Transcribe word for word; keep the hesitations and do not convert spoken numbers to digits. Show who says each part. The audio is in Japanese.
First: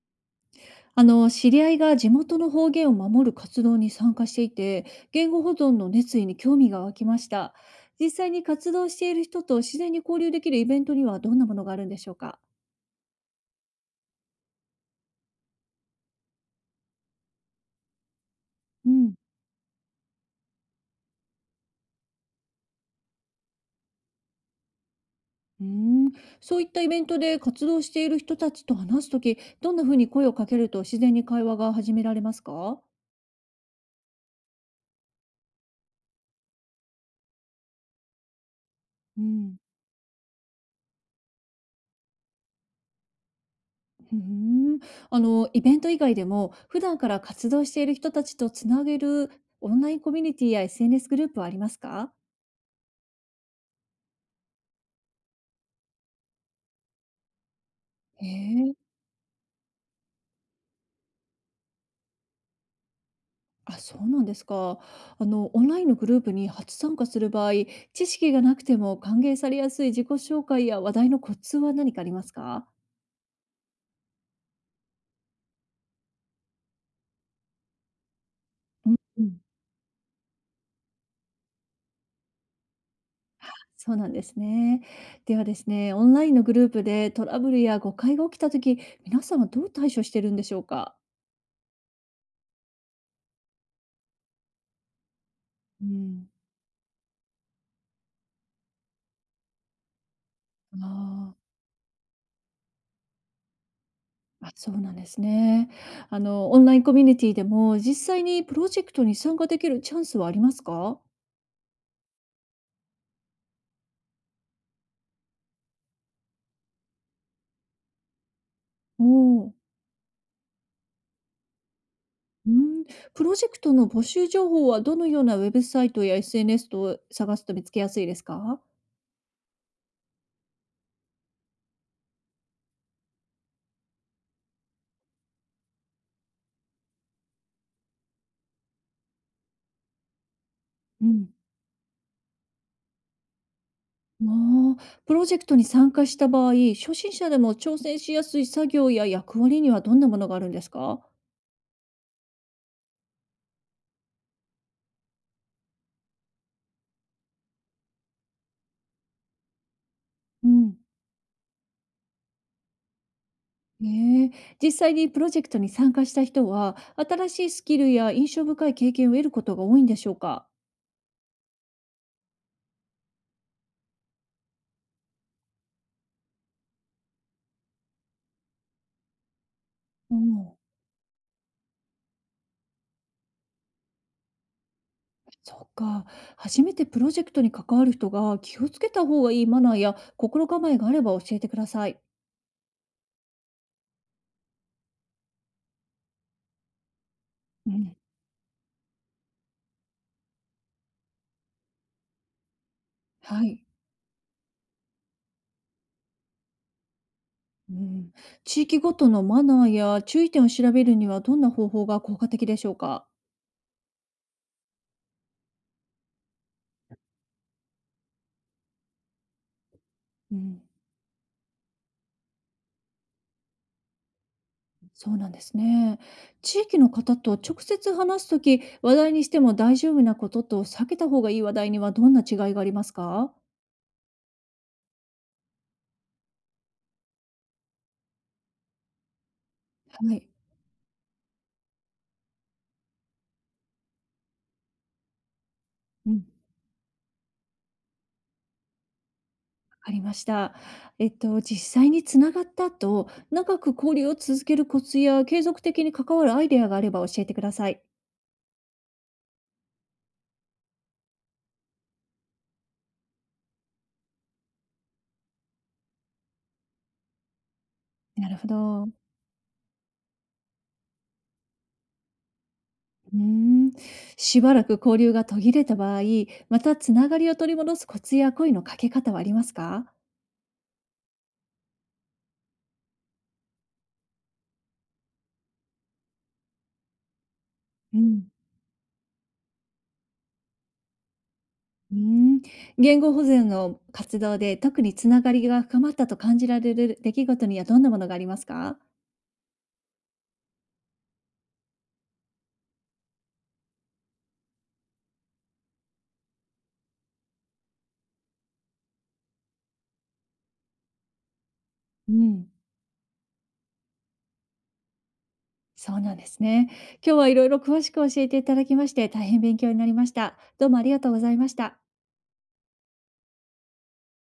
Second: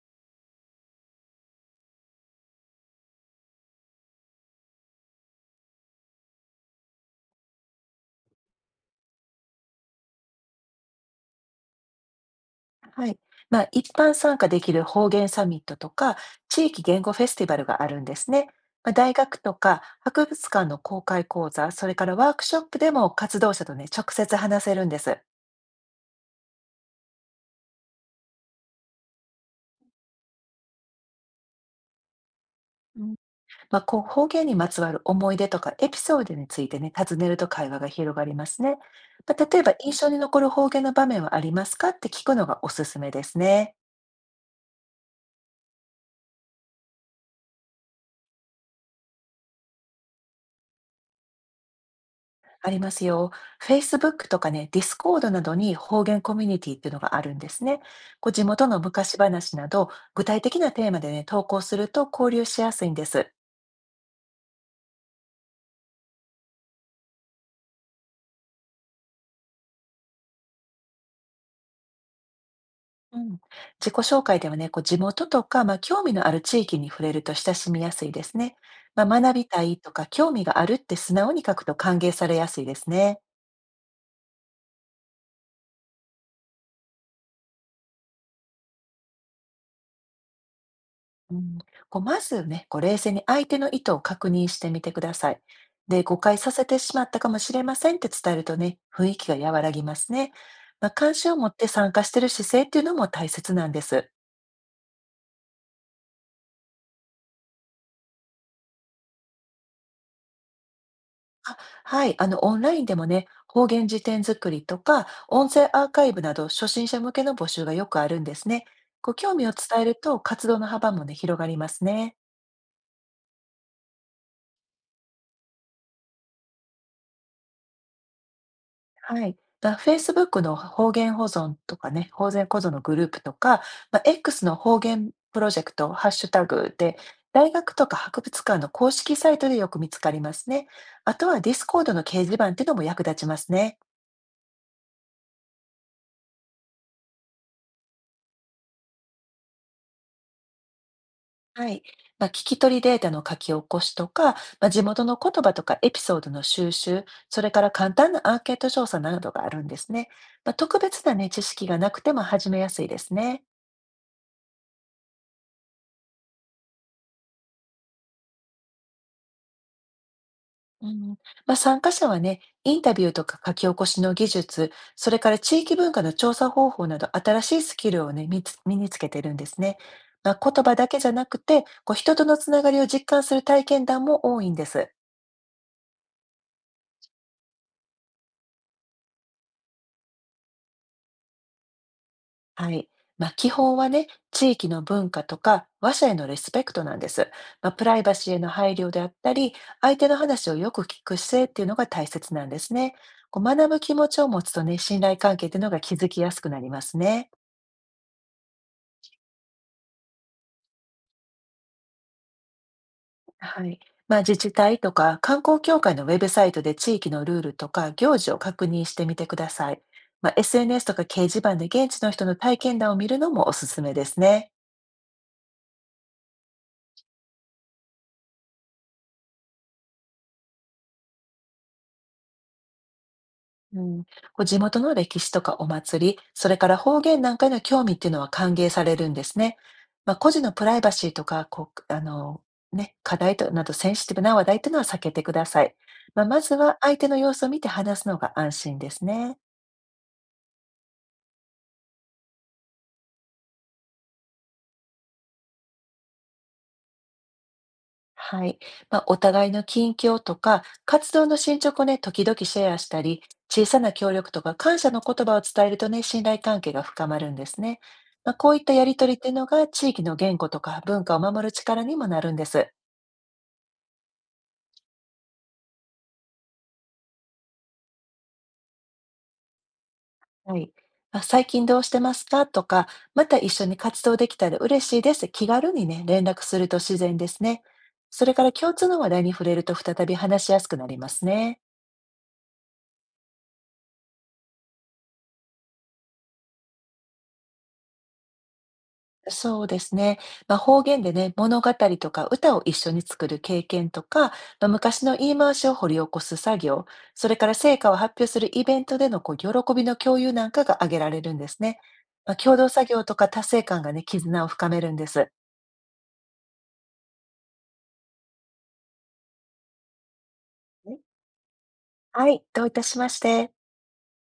Speaker 1: あの知り合いが地元の方言を守る活動に参加していて、言語保存の熱意に興味が湧きました。実際に活動している人と自然に交流できるイベントにはどんなものがあるんでしょうか？
Speaker 2: はい。まあ、一般参加できる方言サミットとか、地域言語フェスティバルがあるんですね。ま
Speaker 1: う
Speaker 2: あ、大
Speaker 1: ん、
Speaker 2: 学とか博物館の公開講座、それからワークショップでも活動者とね、直接話せるんです。
Speaker 1: うーんそういったイベントで活動している人たちと話すとき、どんなふうに声をかけると自然に会話が始められますか？
Speaker 2: うん、まあ、こう方言にまつわる思い出とかエピソードについてね、尋ねると会話が広がりますね。
Speaker 1: う
Speaker 2: まあ、
Speaker 1: ん、
Speaker 2: 例えば、印象に残る方言の場面はありますかって聞くのがおすすめですね。
Speaker 1: うーんあのイベント以外でも普段から活動している人たちとつなげるオンラインコミュニティや エスエヌエス グループはありますか？
Speaker 2: ありますよ。Facebook とかね、Discord などに方言コミュニティっていうのがあるんですね。
Speaker 1: へ
Speaker 2: こう地元
Speaker 1: え。
Speaker 2: の昔話など、具体的なテーマでね、投稿すると交流しやすいんです。
Speaker 1: あ、そうなんですか。あの、オンラインのグループに初参加する場合、知識がなくても歓迎されやすい自己紹介や話題のコツは何かありますか？
Speaker 2: うん、自己紹介ではね、こう地元とか、まあ、興味のある地域に触れると親しみやすいですね。
Speaker 1: うん
Speaker 2: まあ、
Speaker 1: う
Speaker 2: 学
Speaker 1: ん。
Speaker 2: びたいとか興味があるって素直に書くと歓迎されやすいですね。
Speaker 1: そうなんですね。ではですね、オンラインのグループでトラブルや誤解が起きたとき、皆さんはどう対処してるんでしょうか？
Speaker 2: うん、こうまずね、こう冷静に相手の意図を確認してみてください。
Speaker 1: う
Speaker 2: で、誤
Speaker 1: ん。
Speaker 2: 解させてしまったかもしれませんって伝えるとね、雰囲気が和らぎますね。
Speaker 1: あ
Speaker 2: まあ、関心
Speaker 1: ー。
Speaker 2: を持って参加している姿勢っていうのも大切なんです。
Speaker 1: あ、そうなんですね。あの、オンラインコミュニティでも実際にプロジェクトに参加できるチャンスはありますか？
Speaker 2: あはい、あの、オンラインでもね、方言辞典作りとか、音声アーカイブなど、初心者向けの募集がよくあるんですね。
Speaker 1: お。
Speaker 2: こう興味
Speaker 1: お
Speaker 2: を
Speaker 1: ー。
Speaker 2: 伝えると、活動の幅もね、広がりますね。
Speaker 1: うん。プロジェクトの募集情報はどのようなウェブサイトや エスエヌエス と探すと見つけやすいですか？
Speaker 2: はい。だ Facebook の方言保存とかね、方言保存のグループとか、まあ、X の方言プロジェクト、ハッシュタグで、大学とか博物館の公式サイトでよく見つかりますね。
Speaker 1: う
Speaker 2: あと
Speaker 1: ん。
Speaker 2: は Discord の掲示板っていうのも役立ちますね。
Speaker 1: ああ、プロジェクトに参加した場合、初心者でも挑戦しやすい作業や役割にはどんなものがあるんですか？
Speaker 2: はい。まあ、聞き取りデータの書き起こしとか、まあ、地元の言葉とかエピソードの収集、それから簡単なアンケート調査などがあるんですね。
Speaker 1: う
Speaker 2: まあ、
Speaker 1: ん、
Speaker 2: 特別なね、知識がなくても始めやすいですね。
Speaker 1: ええ、実際にプロジェクトに参加した人は、新しいスキルや印象深い経験を得ることが多いんでしょうか？
Speaker 2: うん、まあ、参加者はね、インタビューとか書き起こしの技術、それから地域文化の調査方法など新しいスキルをね、身につ身につけてるんですね。
Speaker 1: う
Speaker 2: まあ、
Speaker 1: ん。
Speaker 2: 言葉だけじゃなくて、こう人とのつながりを実感する体験談も多いんです。
Speaker 1: そうか。初めてプロジェクトに関わる人が気をつけた方がいいマナーや心構えがあれば教えてください。
Speaker 2: はい。まあ、基本はね、地域の文化とか話者へのリスペクトなんです。ま
Speaker 1: う
Speaker 2: あ、プ
Speaker 1: ん。
Speaker 2: ライバシーへの配慮であったり、相手の話をよく聞く姿勢っていうのが大切なんですね。こう
Speaker 1: はい。
Speaker 2: 学ぶ気持ちを持つとね、信頼関係っていうのが築きやすくなりますね。
Speaker 1: うん。地域ごとのマナーや注意点を調べるにはどんな方法が効果的でしょうか？
Speaker 2: はい。まあ、自治体とか観光協会のウェブサイトで地域のルールとか行事を確認してみてください。まあ、
Speaker 1: うん。
Speaker 2: エスエヌエス とか掲示板で現地の人の体験談を見るのもおすすめですね。
Speaker 1: そうなんですね。地域の方と直接話すとき、話題にしても大丈夫なことと避けた方がいい話題にはどんな違いがありますか？
Speaker 2: うん、こう地元の歴史とかお祭り、それから方言なんかへの興味っていうのは歓迎されるんですね。ま
Speaker 1: は
Speaker 2: あ、
Speaker 1: い。
Speaker 2: 個人のプライバシーとか、こう、あの、ね、課題となどセンシティブな話題っていうのは避けてください。
Speaker 1: うん、わ
Speaker 2: まあ、まずは相手の様子を見て話すのが安心ですね。
Speaker 1: かりました。えっと、実際につながった後、長く交流を続けるコツや継続的に関わるアイデアがあれば教えてください。
Speaker 2: はい。まあ、お互いの近況とか、活動の進捗をね、時々シェアしたり、小さな協力とか感謝の言葉を伝えるとね、信頼関係が深まるんですね。
Speaker 1: な
Speaker 2: まあ、
Speaker 1: るほ
Speaker 2: こういったや
Speaker 1: ど。
Speaker 2: りとりっていうのが、地域の言語とか文化を守る力にもなるんです。
Speaker 1: うーん、しばらく交流が途切れた場合、またつながりを取り戻すコツや声のかけ方はありますか？
Speaker 2: はい。あ最近どうしてますかとか、また一緒に活動できたら嬉しいです。気軽にね、連絡すると自然ですね。
Speaker 1: うん、
Speaker 2: それから共通の話題に触れると再び話しやすくなりますね。
Speaker 1: うーん、言語保全の活動で特につながりが深まったと感じられる出来事にはどんなものがありますか？
Speaker 2: そうですね。まあ、方言でね、物語とか歌を一緒に作る経験とか、まあ、昔の言い回しを掘り起こす作業、それから成果を発表するイベントでのこう喜びの共有なんかが挙げられるんですね。
Speaker 1: う
Speaker 2: まあ、
Speaker 1: ん。
Speaker 2: 共同作業とか達成感がね、絆を深めるんです。
Speaker 1: そうなんですね。今日はいろいろ詳しく教えていただきまして、大変勉強になりました。どうもありが
Speaker 2: ね
Speaker 1: とうございました。
Speaker 2: はい、どういたしまして。